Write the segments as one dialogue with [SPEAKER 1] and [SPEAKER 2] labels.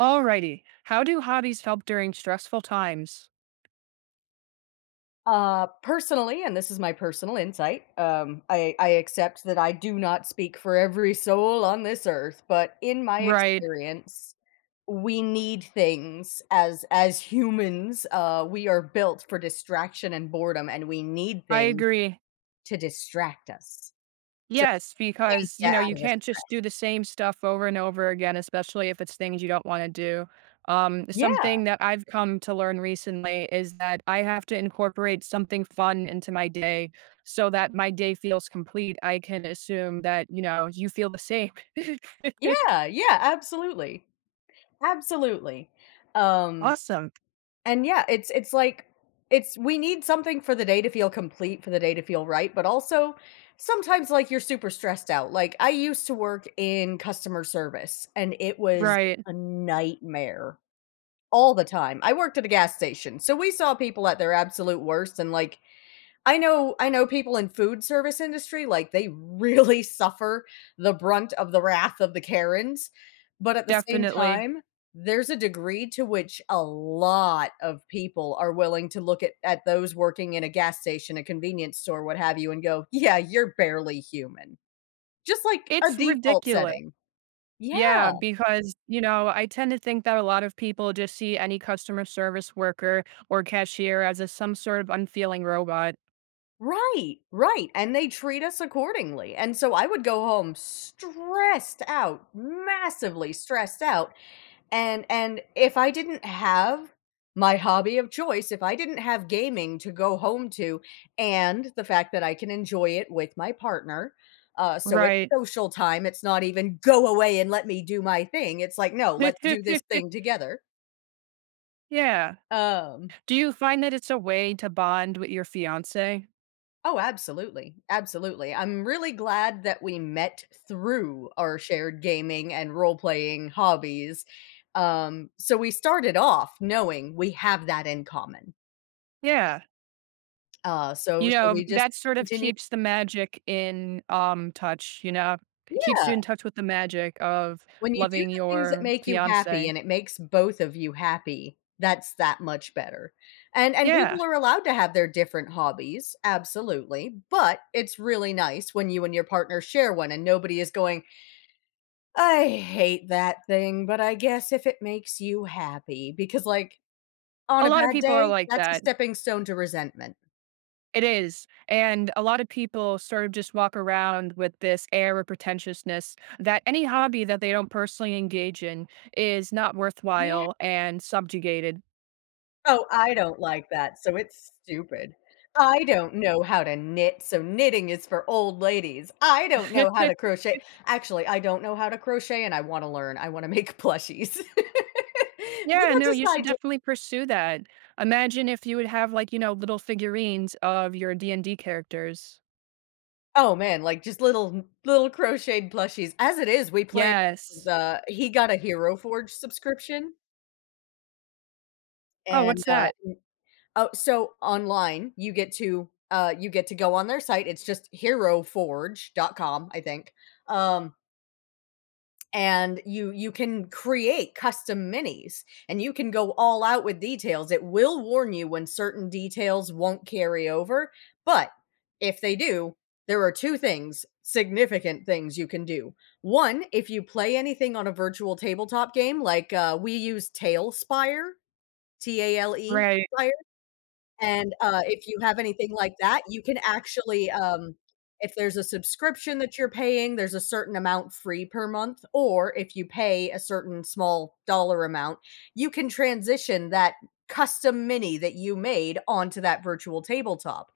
[SPEAKER 1] Alrighty. How do hobbies help during stressful times?
[SPEAKER 2] Personally, and this is my personal insight, I accept that I do not speak for every soul on this earth, but in my
[SPEAKER 1] Right.
[SPEAKER 2] experience, we need things as humans. We are built for distraction and boredom, and we need
[SPEAKER 1] I
[SPEAKER 2] things
[SPEAKER 1] agree.
[SPEAKER 2] to distract us. So
[SPEAKER 1] Yes,
[SPEAKER 2] yank
[SPEAKER 1] because
[SPEAKER 2] you
[SPEAKER 1] you know,
[SPEAKER 2] out
[SPEAKER 1] you
[SPEAKER 2] of the
[SPEAKER 1] can't just do
[SPEAKER 2] stress.
[SPEAKER 1] the same stuff over and over again, especially if it's things you don't want to do.
[SPEAKER 2] Yeah,
[SPEAKER 1] Something that I've come to learn recently is that I have to incorporate something fun into my day so that my day feels complete. I can assume that, you know, you feel the same.
[SPEAKER 2] yeah, yeah, absolutely, absolutely. Um,
[SPEAKER 1] Awesome.
[SPEAKER 2] And yeah, it's like it's we need something for the day to feel complete, for the day to feel right, but also sometimes like you're super stressed out. Like I used to work in customer service and it was
[SPEAKER 1] Right.
[SPEAKER 2] a nightmare all the time. I worked at a gas station. So we saw people at their absolute worst and like I know people in food service industry, like, they really suffer the brunt of the wrath of the Karens, but at the same
[SPEAKER 1] Definitely.
[SPEAKER 2] time, there's a degree to which a lot of people are willing to look at those working in a gas station, a convenience store, what have you, and go, "Yeah, you're barely human." Just like a
[SPEAKER 1] It's
[SPEAKER 2] default
[SPEAKER 1] ridiculous.
[SPEAKER 2] setting. Yeah,
[SPEAKER 1] Yeah, because, you know, I tend to think that a lot of people just see any customer service worker or cashier as a some sort of unfeeling robot.
[SPEAKER 2] right, right, and they treat us accordingly, and so I would go home stressed out, massively stressed out. And if I didn't have my hobby of choice, if I didn't have gaming to go home to and the fact that I can enjoy it with my partner, so it's
[SPEAKER 1] Right.
[SPEAKER 2] social time, it's not even go away and let me do my thing. It's like, no, let's do this thing together.
[SPEAKER 1] Yeah.
[SPEAKER 2] Um,
[SPEAKER 1] Do you find that it's a way to bond with your fiancé?
[SPEAKER 2] oh, absolutely. Absolutely. I'm really glad that we met through our shared gaming and role playing hobbies. So we started off knowing we have that in common.
[SPEAKER 1] Yeah.
[SPEAKER 2] Uh, so
[SPEAKER 1] You
[SPEAKER 2] so
[SPEAKER 1] know,
[SPEAKER 2] we just
[SPEAKER 1] that sort of
[SPEAKER 2] continue.
[SPEAKER 1] keeps the magic in, touch, you know? It keeps
[SPEAKER 2] Yeah,
[SPEAKER 1] you in touch with the magic of
[SPEAKER 2] when you do
[SPEAKER 1] loving
[SPEAKER 2] the things that
[SPEAKER 1] your
[SPEAKER 2] make you happy
[SPEAKER 1] fiancé.
[SPEAKER 2] and it makes both of you happy, that's that much better. And
[SPEAKER 1] Yeah.
[SPEAKER 2] people are allowed to have their different hobbies, absolutely, but it's really nice when you and your partner share one and nobody is going, "I hate that thing, but I guess if it makes you happy," because, like, on
[SPEAKER 1] A
[SPEAKER 2] a
[SPEAKER 1] lot of
[SPEAKER 2] bad
[SPEAKER 1] people are
[SPEAKER 2] day,
[SPEAKER 1] like
[SPEAKER 2] that's a
[SPEAKER 1] that.
[SPEAKER 2] stepping stone to resentment.
[SPEAKER 1] It is, and a lot of people sort of just walk around with this air of pretentiousness that any hobby that they don't personally engage in is not
[SPEAKER 2] Yeah.
[SPEAKER 1] worthwhile and subjugated.
[SPEAKER 2] Oh, I don't like that, so it's stupid. I don't know how to knit, so knitting is for old ladies. I don't know how to crochet. Actually, I don't know how to crochet and I wanna learn. I wanna make plushies. But
[SPEAKER 1] Yeah,
[SPEAKER 2] that's
[SPEAKER 1] no,
[SPEAKER 2] just
[SPEAKER 1] you
[SPEAKER 2] the
[SPEAKER 1] should
[SPEAKER 2] idea.
[SPEAKER 1] definitely pursue that. Imagine if you would have like, you know, little figurines of your D&D characters.
[SPEAKER 2] Oh, man, like, just little crocheted plushies. As it is, we play
[SPEAKER 1] Yes.
[SPEAKER 2] the he got a Hero Forge subscription,
[SPEAKER 1] Oh,
[SPEAKER 2] and,
[SPEAKER 1] what's that?
[SPEAKER 2] oh, so online, you get to go on their site. It's just hero heroforge.com, I think, um and you can create custom minis and you can go all out with details. It will warn you when certain details won't carry over, but if they do, there are two things significant things you can do. One, if you play anything on a virtual tabletop game like we use talespire, TALE,
[SPEAKER 1] Right.
[SPEAKER 2] and, if you have anything like that, you can actually, if there's a subscription that you're paying, there's a certain amount free per month, or if you pay a certain small dollar amount, you can transition that custom mini that you made onto that virtual tabletop.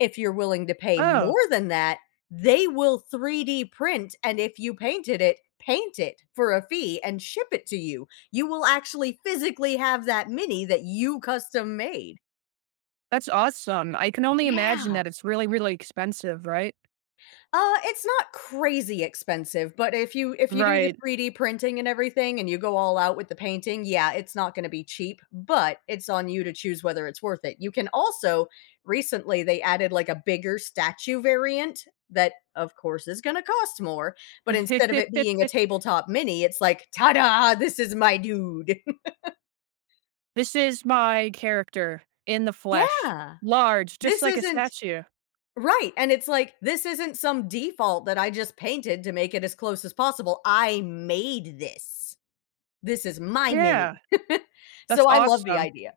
[SPEAKER 2] If you're willing to pay more
[SPEAKER 1] Oh,
[SPEAKER 2] than that, they will 3D print, and if you painted it, paint it for a fee and ship it to you. You will actually physically have that mini that you custom made.
[SPEAKER 1] that's awesome. I can only imagine
[SPEAKER 2] Yeah.
[SPEAKER 1] that it's really, really expensive, right?
[SPEAKER 2] It's not crazy expensive, but if you do the
[SPEAKER 1] Right.
[SPEAKER 2] 3D printing and everything and you go all out with the painting, yeah, it's not gonna be cheap, but it's on you to choose whether it's worth it. You can also recently they added like a bigger statue variant that of course is gonna cost more, but instead of it being a tabletop mini, it's like, "Ta-da, this is my dude."
[SPEAKER 1] This is my character in the flesh,
[SPEAKER 2] Yeah.
[SPEAKER 1] large, just
[SPEAKER 2] This
[SPEAKER 1] like a
[SPEAKER 2] isn't
[SPEAKER 1] statue.
[SPEAKER 2] Right, and it's like, this isn't some default that I just painted to make it as close as possible. I made this. This is my mini.
[SPEAKER 1] Yeah, that's
[SPEAKER 2] So, I love the
[SPEAKER 1] awesome.
[SPEAKER 2] idea.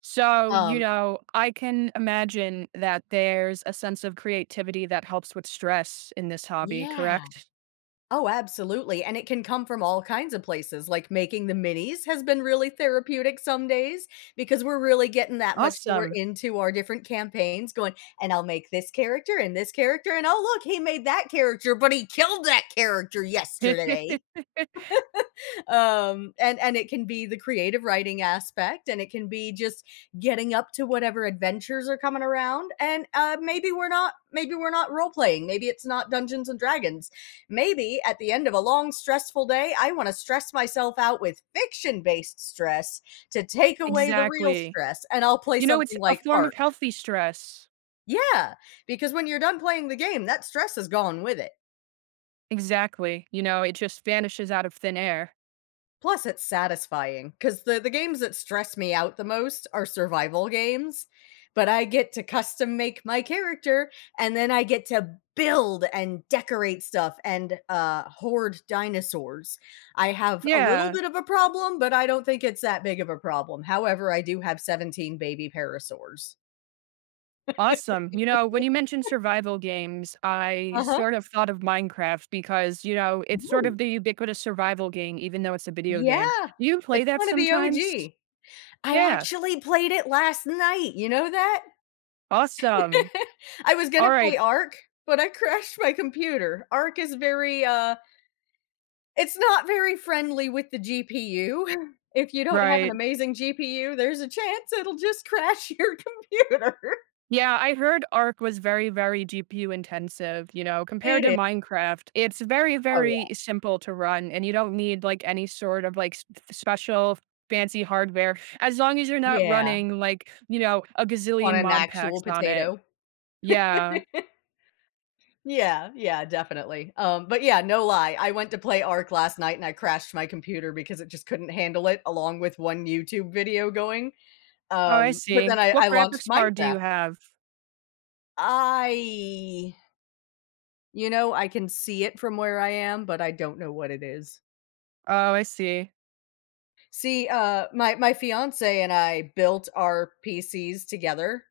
[SPEAKER 1] So, you
[SPEAKER 2] Um
[SPEAKER 1] know, I can imagine that there's a sense of creativity that helps with stress in this hobby,
[SPEAKER 2] Yeah.
[SPEAKER 1] correct?
[SPEAKER 2] Oh, absolutely, and it can come from all kinds of places, like, making the minis has been really therapeutic some days because we're really getting that much more
[SPEAKER 1] Awesome.
[SPEAKER 2] into our different campaigns going, "And I'll make this character, and oh, look, he made that character, but he killed that character yesterday." And it can be the creative writing aspect and it can be just getting up to whatever adventures are coming around, and maybe we're not, maybe we're not role playing, maybe it's not dungeons and dragons. Maybe at the end of a long stressful day I want to stress myself out with fiction based stress to take away the real
[SPEAKER 1] Exactly.
[SPEAKER 2] stress, and I'll play
[SPEAKER 1] You know, it's
[SPEAKER 2] something
[SPEAKER 1] a
[SPEAKER 2] like
[SPEAKER 1] form of
[SPEAKER 2] art.
[SPEAKER 1] healthy stress.
[SPEAKER 2] Yeah, because when you're done playing the game that stress is gone with it.
[SPEAKER 1] Exactly. You know, it just vanishes out of thin air.
[SPEAKER 2] Plus, it's satisfying because the games that stress me out the most are survival games, but I get to custom make my character, and then I get to build and decorate stuff and hoard dinosaurs. I have a little
[SPEAKER 1] Yeah.
[SPEAKER 2] bit of a problem, but I don't think it's that big of a problem. However, I do have 17 baby parasaurs.
[SPEAKER 1] Awesome. You know, when you mentioned survival games, I
[SPEAKER 2] Uh huh.
[SPEAKER 1] sort of thought of Minecraft because, you know, it's sort
[SPEAKER 2] Ooh.
[SPEAKER 1] of the ubiquitous survival game, even though it's a video game.
[SPEAKER 2] Yeah,
[SPEAKER 1] Do you play
[SPEAKER 2] it's
[SPEAKER 1] that
[SPEAKER 2] one of the
[SPEAKER 1] sometimes?
[SPEAKER 2] OG. I
[SPEAKER 1] Yeah.
[SPEAKER 2] actually played it last night. You know that?
[SPEAKER 1] Awesome.
[SPEAKER 2] I was
[SPEAKER 1] All
[SPEAKER 2] gonna play
[SPEAKER 1] right.
[SPEAKER 2] Ark, but I crashed my computer. Ark is very, it's not very friendly with the GPU. If you don't have an
[SPEAKER 1] Right.
[SPEAKER 2] amazing GPU, there's a chance it'll just crash your computer.
[SPEAKER 1] Yeah, I heard Ark was very, very GPU intensive, you know, compared
[SPEAKER 2] It
[SPEAKER 1] to
[SPEAKER 2] is.
[SPEAKER 1] Minecraft. It's very,
[SPEAKER 2] Oh,
[SPEAKER 1] very
[SPEAKER 2] yeah.
[SPEAKER 1] simple to run and you don't need like any sort of like special fancy hardware as long as you're not
[SPEAKER 2] Yeah,
[SPEAKER 1] running like, you know, a
[SPEAKER 2] on
[SPEAKER 1] gazillion
[SPEAKER 2] an
[SPEAKER 1] mod packs
[SPEAKER 2] actual
[SPEAKER 1] on it.
[SPEAKER 2] potato.
[SPEAKER 1] Yeah.
[SPEAKER 2] Yeah, yeah, definitely. But yeah, no lie, I went to play Ark last night and I crashed my computer because it just couldn't handle it along with one YouTube video going.
[SPEAKER 1] Oh, I
[SPEAKER 2] But then
[SPEAKER 1] see.
[SPEAKER 2] I
[SPEAKER 1] What
[SPEAKER 2] I launched
[SPEAKER 1] graphics card do
[SPEAKER 2] Minecraft.
[SPEAKER 1] you have?
[SPEAKER 2] I, you know, I can see it from where I am, but I don't know what it is.
[SPEAKER 1] Oh, I see.
[SPEAKER 2] See, my fiance and I built our PCs together.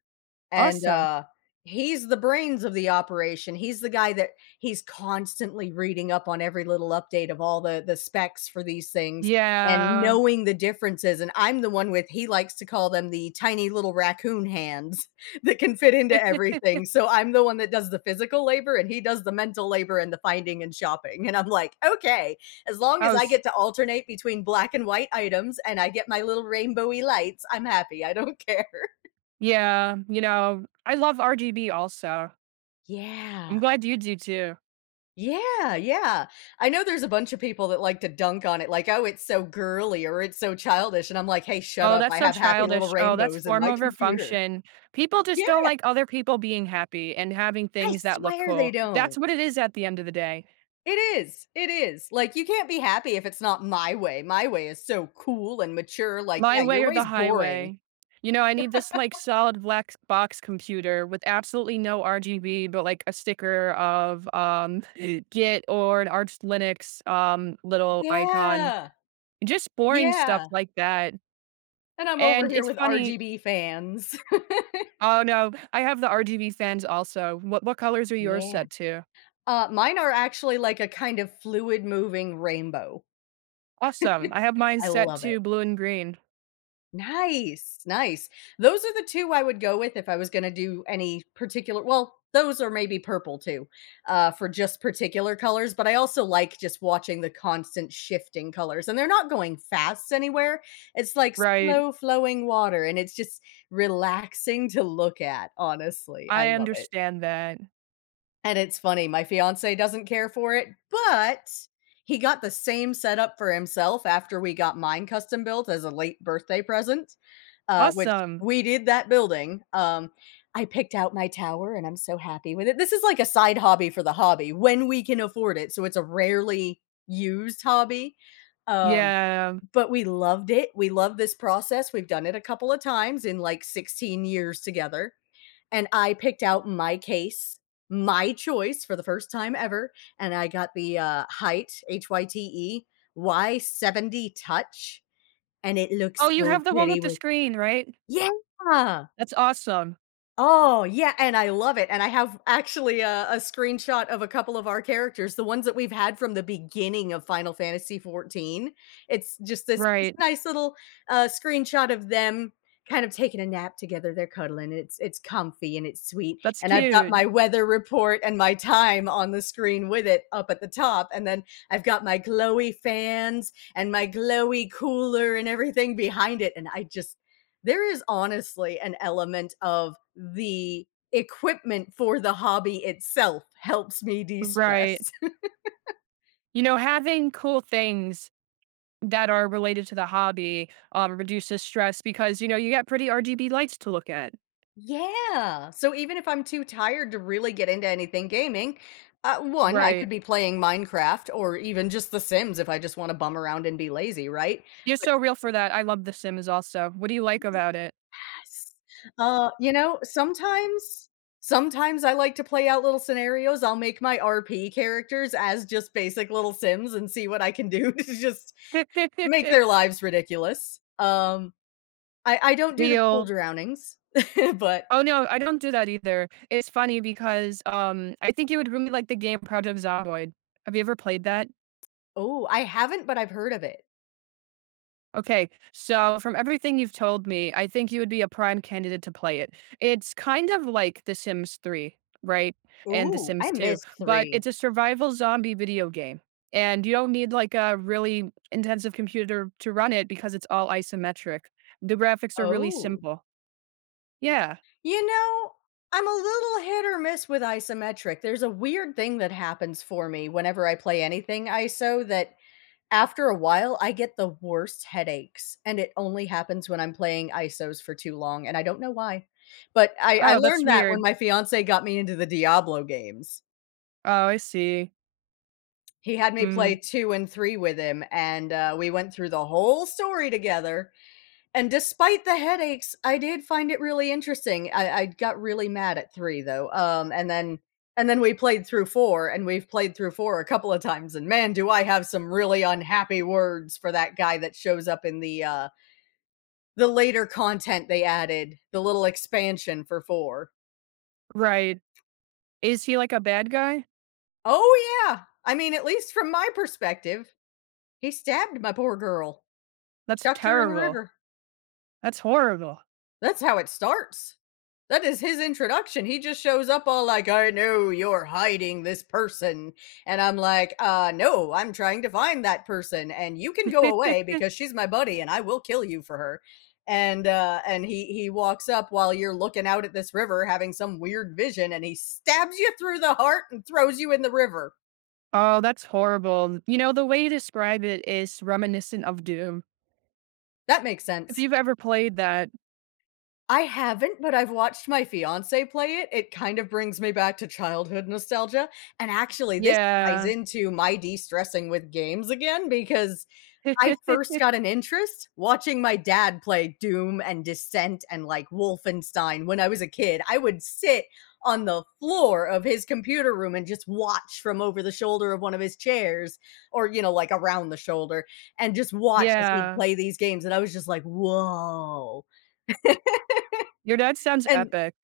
[SPEAKER 2] And,
[SPEAKER 1] Awesome.
[SPEAKER 2] uh, he's the brains of the operation. He's the guy that He's constantly reading up on every little update of all the specs for these things and
[SPEAKER 1] Yeah.
[SPEAKER 2] knowing the differences, and I'm the one with he likes to call them the tiny little raccoon hands that can fit into
[SPEAKER 1] It
[SPEAKER 2] everything, so I'm the one that does the physical labor, and he does the mental labor and the finding and shopping, and I'm like, "Okay, as long as
[SPEAKER 1] oh,
[SPEAKER 2] I
[SPEAKER 1] s
[SPEAKER 2] get to alternate between black and white items and I get my little rainbowy lights, I'm happy, I don't care."
[SPEAKER 1] Yeah, you know, I love RGB also.
[SPEAKER 2] Yeah.
[SPEAKER 1] I'm glad you do too.
[SPEAKER 2] Yeah, yeah. I know there's a bunch of people that like to dunk on it, like, "Oh, it's so girly," or "It's so childish," and I'm like, "Hey, shut
[SPEAKER 1] Oh,
[SPEAKER 2] up,
[SPEAKER 1] that's
[SPEAKER 2] I
[SPEAKER 1] so
[SPEAKER 2] have happy little
[SPEAKER 1] childish. Oh, that's
[SPEAKER 2] rainbows in
[SPEAKER 1] form
[SPEAKER 2] my
[SPEAKER 1] over
[SPEAKER 2] computer."
[SPEAKER 1] function. People just
[SPEAKER 2] Yeah,
[SPEAKER 1] don't like other people being happy and having
[SPEAKER 2] I
[SPEAKER 1] things that look
[SPEAKER 2] swear they
[SPEAKER 1] cool. That's
[SPEAKER 2] don't.
[SPEAKER 1] what it is at the end of the day.
[SPEAKER 2] It is, it is. Like, you can't be happy if it's not my way. My way is so cool and mature, like,
[SPEAKER 1] My
[SPEAKER 2] yeah,
[SPEAKER 1] way
[SPEAKER 2] your
[SPEAKER 1] or the
[SPEAKER 2] way's boring.
[SPEAKER 1] highway. You know, I need this like solid black box computer with absolutely no RGB, but like a sticker of Git or an Arch Linux little icon.
[SPEAKER 2] Yeah,
[SPEAKER 1] Just boring stuff
[SPEAKER 2] yeah,
[SPEAKER 1] like that.
[SPEAKER 2] and I'm over
[SPEAKER 1] And
[SPEAKER 2] here
[SPEAKER 1] it's
[SPEAKER 2] with
[SPEAKER 1] funny.
[SPEAKER 2] RGB fans.
[SPEAKER 1] Oh no, I have the RGB fans also. What colors are yours
[SPEAKER 2] Yeah.
[SPEAKER 1] set to?
[SPEAKER 2] Mine are actually like a kind of fluid moving rainbow.
[SPEAKER 1] Awesome. I have mine
[SPEAKER 2] I
[SPEAKER 1] set
[SPEAKER 2] love it.
[SPEAKER 1] to blue and green.
[SPEAKER 2] Nice, nice. Those are the two I would go with if I was gonna do any particular well, those are maybe purple too, for just particular colors, but I also like just watching the constant shifting colors, and they're not going fast anywhere. It's like
[SPEAKER 1] Right.
[SPEAKER 2] slow flowing water, and it's just relaxing to look at, honestly. I
[SPEAKER 1] I
[SPEAKER 2] love it.
[SPEAKER 1] understand that.
[SPEAKER 2] And it's funny, my fiance doesn't care for it, but he got the same setup for himself after we got mine custom built as a late birthday present, which
[SPEAKER 1] Awesome.
[SPEAKER 2] we did that building. I picked out my tower and I'm so happy with it. This is like a side hobby for the hobby when we can afford it. So it's a rarely used hobby. Um,
[SPEAKER 1] Yeah.
[SPEAKER 2] but we loved it. We love this process. We've done it a couple of times in like 16 years together, and I picked out my case, my choice for the first time ever, and I got the, Hyte, HYTE, Y70 Touch, and it
[SPEAKER 1] Oh,
[SPEAKER 2] looks
[SPEAKER 1] you
[SPEAKER 2] so
[SPEAKER 1] have the one
[SPEAKER 2] pretty
[SPEAKER 1] with the
[SPEAKER 2] with.
[SPEAKER 1] screen, right?
[SPEAKER 2] Yeah!
[SPEAKER 1] That's awesome.
[SPEAKER 2] Oh, yeah, and I love it, and I have actually a screenshot of a couple of our characters, the ones that we've had from the beginning of Final Fantasy XIV. It's just this
[SPEAKER 1] Right.
[SPEAKER 2] nice little, screenshot of them kind of taking a nap together. They're cuddling, it's comfy and it's sweet,
[SPEAKER 1] That's
[SPEAKER 2] and I've got
[SPEAKER 1] cute.
[SPEAKER 2] my weather report and my time on the screen with it up at the top, and then I've got my glowy fans and my glowy cooler and everything behind it, and I just there is honestly an element of the equipment for the hobby itself helps me
[SPEAKER 1] Right.
[SPEAKER 2] de-stress.
[SPEAKER 1] You know, having cool things that are related to the hobby, reduces stress because, you know, you got pretty RGB lights to look at.
[SPEAKER 2] Yeah. So even if I'm too tired to really get into anything gaming, one, I
[SPEAKER 1] Right.
[SPEAKER 2] could be playing Minecraft or even just The Sims if I just want to bum around and be lazy, right?
[SPEAKER 1] You're
[SPEAKER 2] But
[SPEAKER 1] so real for that. I love The Sims also. What do you like about it?
[SPEAKER 2] yes, sometimes, sometimes I like to play out little scenarios. I'll make my RP characters as just basic little Sims and see what I can do to just make their lives ridiculous. I don't do the pool
[SPEAKER 1] Real.
[SPEAKER 2] drownings, but
[SPEAKER 1] Oh, no, I don't do that either. It's funny because, I think you would really like the game Project Zomboid. Have you ever played that?
[SPEAKER 2] oh, I haven't, but I've heard of it.
[SPEAKER 1] Okay, so from everything you've told me, I think you would be a prime candidate to play it. It's kind of like The Sims 3, right? And The
[SPEAKER 2] Ooh, I
[SPEAKER 1] Sims 2,
[SPEAKER 2] missed
[SPEAKER 1] but
[SPEAKER 2] 3.
[SPEAKER 1] it's a survival zombie video game. And you don't need like a really intensive computer to run it because it's all isometric. The graphics are really
[SPEAKER 2] Oh.
[SPEAKER 1] simple. Yeah.
[SPEAKER 2] You know, I'm a little hit or miss with isometric. There's a weird thing that happens for me whenever I play anything ISO that after a while I get the worst headaches, and it only happens when I'm playing ISOs for too long, and I don't know why. But I
[SPEAKER 1] Oh, that's
[SPEAKER 2] learned that when
[SPEAKER 1] weird.
[SPEAKER 2] my fiancé got me into the Diablo games.
[SPEAKER 1] Oh, I see.
[SPEAKER 2] He had me play
[SPEAKER 1] Mm,
[SPEAKER 2] 2 and 3 with him, and, we went through the whole story together, and despite the headaches, I did find it really interesting. I got really mad at 3, though, and then we played through 4, and we've played through 4 a couple of times, and man, do I have some really unhappy words for that guy that shows up in the, uh, later content they added, the little expansion for 4.
[SPEAKER 1] right. Is he like a bad guy?
[SPEAKER 2] Oh, yeah! I mean, at least from my perspective, he stabbed my poor girl,
[SPEAKER 1] That's
[SPEAKER 2] chucked her in a
[SPEAKER 1] terrible.
[SPEAKER 2] river.
[SPEAKER 1] That's horrible.
[SPEAKER 2] That's how it starts. That is his introduction. He just shows up all like, "I know you're hiding this person." And I'm like, no, I'm trying to find that person. And you can go away because she's my buddy and I will kill you for her. And he walks up while you're looking out at this river having some weird vision and he stabs you through the heart and throws you in the river.
[SPEAKER 1] Oh, that's horrible. You know, the way you describe it is reminiscent of Doom.
[SPEAKER 2] That makes
[SPEAKER 1] If
[SPEAKER 2] sense.
[SPEAKER 1] you've ever played that.
[SPEAKER 2] I haven't, but I've watched my fiancé play it. It kind of brings me back to childhood nostalgia, and actually, this ties
[SPEAKER 1] Yeah.
[SPEAKER 2] into my de-stressing with games again because I first got an interest watching my dad play Doom and Descent and, like, Wolfenstein when I was a kid. I would sit on the floor of his computer room and just watch from over the shoulder of one of his chairs or, you know, like, around the shoulder and just watch as he'd
[SPEAKER 1] Yeah.
[SPEAKER 2] play these games, and I was just like, "Whoa,"
[SPEAKER 1] Your dad sounds
[SPEAKER 2] and
[SPEAKER 1] epic.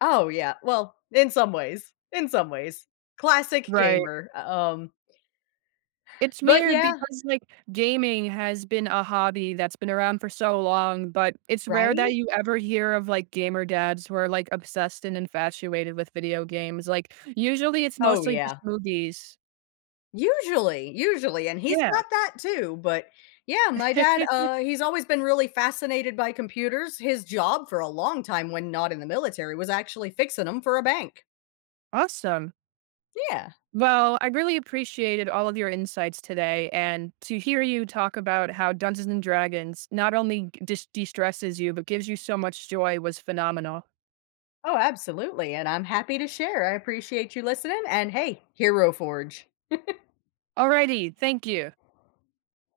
[SPEAKER 2] oh, yeah. Well, in some ways. In some ways. Classic
[SPEAKER 1] Right.
[SPEAKER 2] gamer.
[SPEAKER 1] It's
[SPEAKER 2] But
[SPEAKER 1] weird
[SPEAKER 2] yeah,
[SPEAKER 1] because, like, gaming has been a hobby that's been around for so long, but it's rare that
[SPEAKER 2] right?
[SPEAKER 1] you ever hear of, like, gamer dads who are, like, obsessed and infatuated with video games. Like, usually it's
[SPEAKER 2] Oh,
[SPEAKER 1] mostly just
[SPEAKER 2] yeah.
[SPEAKER 1] movies.
[SPEAKER 2] Usually, usually, and he's
[SPEAKER 1] Yeah.
[SPEAKER 2] got that too, but yeah, my dad, he's always been really fascinated by computers. His job for a long time when not in the military was actually fixing them for a bank.
[SPEAKER 1] Awesome.
[SPEAKER 2] Yeah.
[SPEAKER 1] Well, I really appreciated all of your insights today, and to hear you talk about how Dungeons and Dragons not only de stresses you, but gives you so much joy was phenomenal.
[SPEAKER 2] Oh, absolutely, and I'm happy to share. I appreciate you listening, and hey, Hero Forge.
[SPEAKER 1] Alrighty, thank you.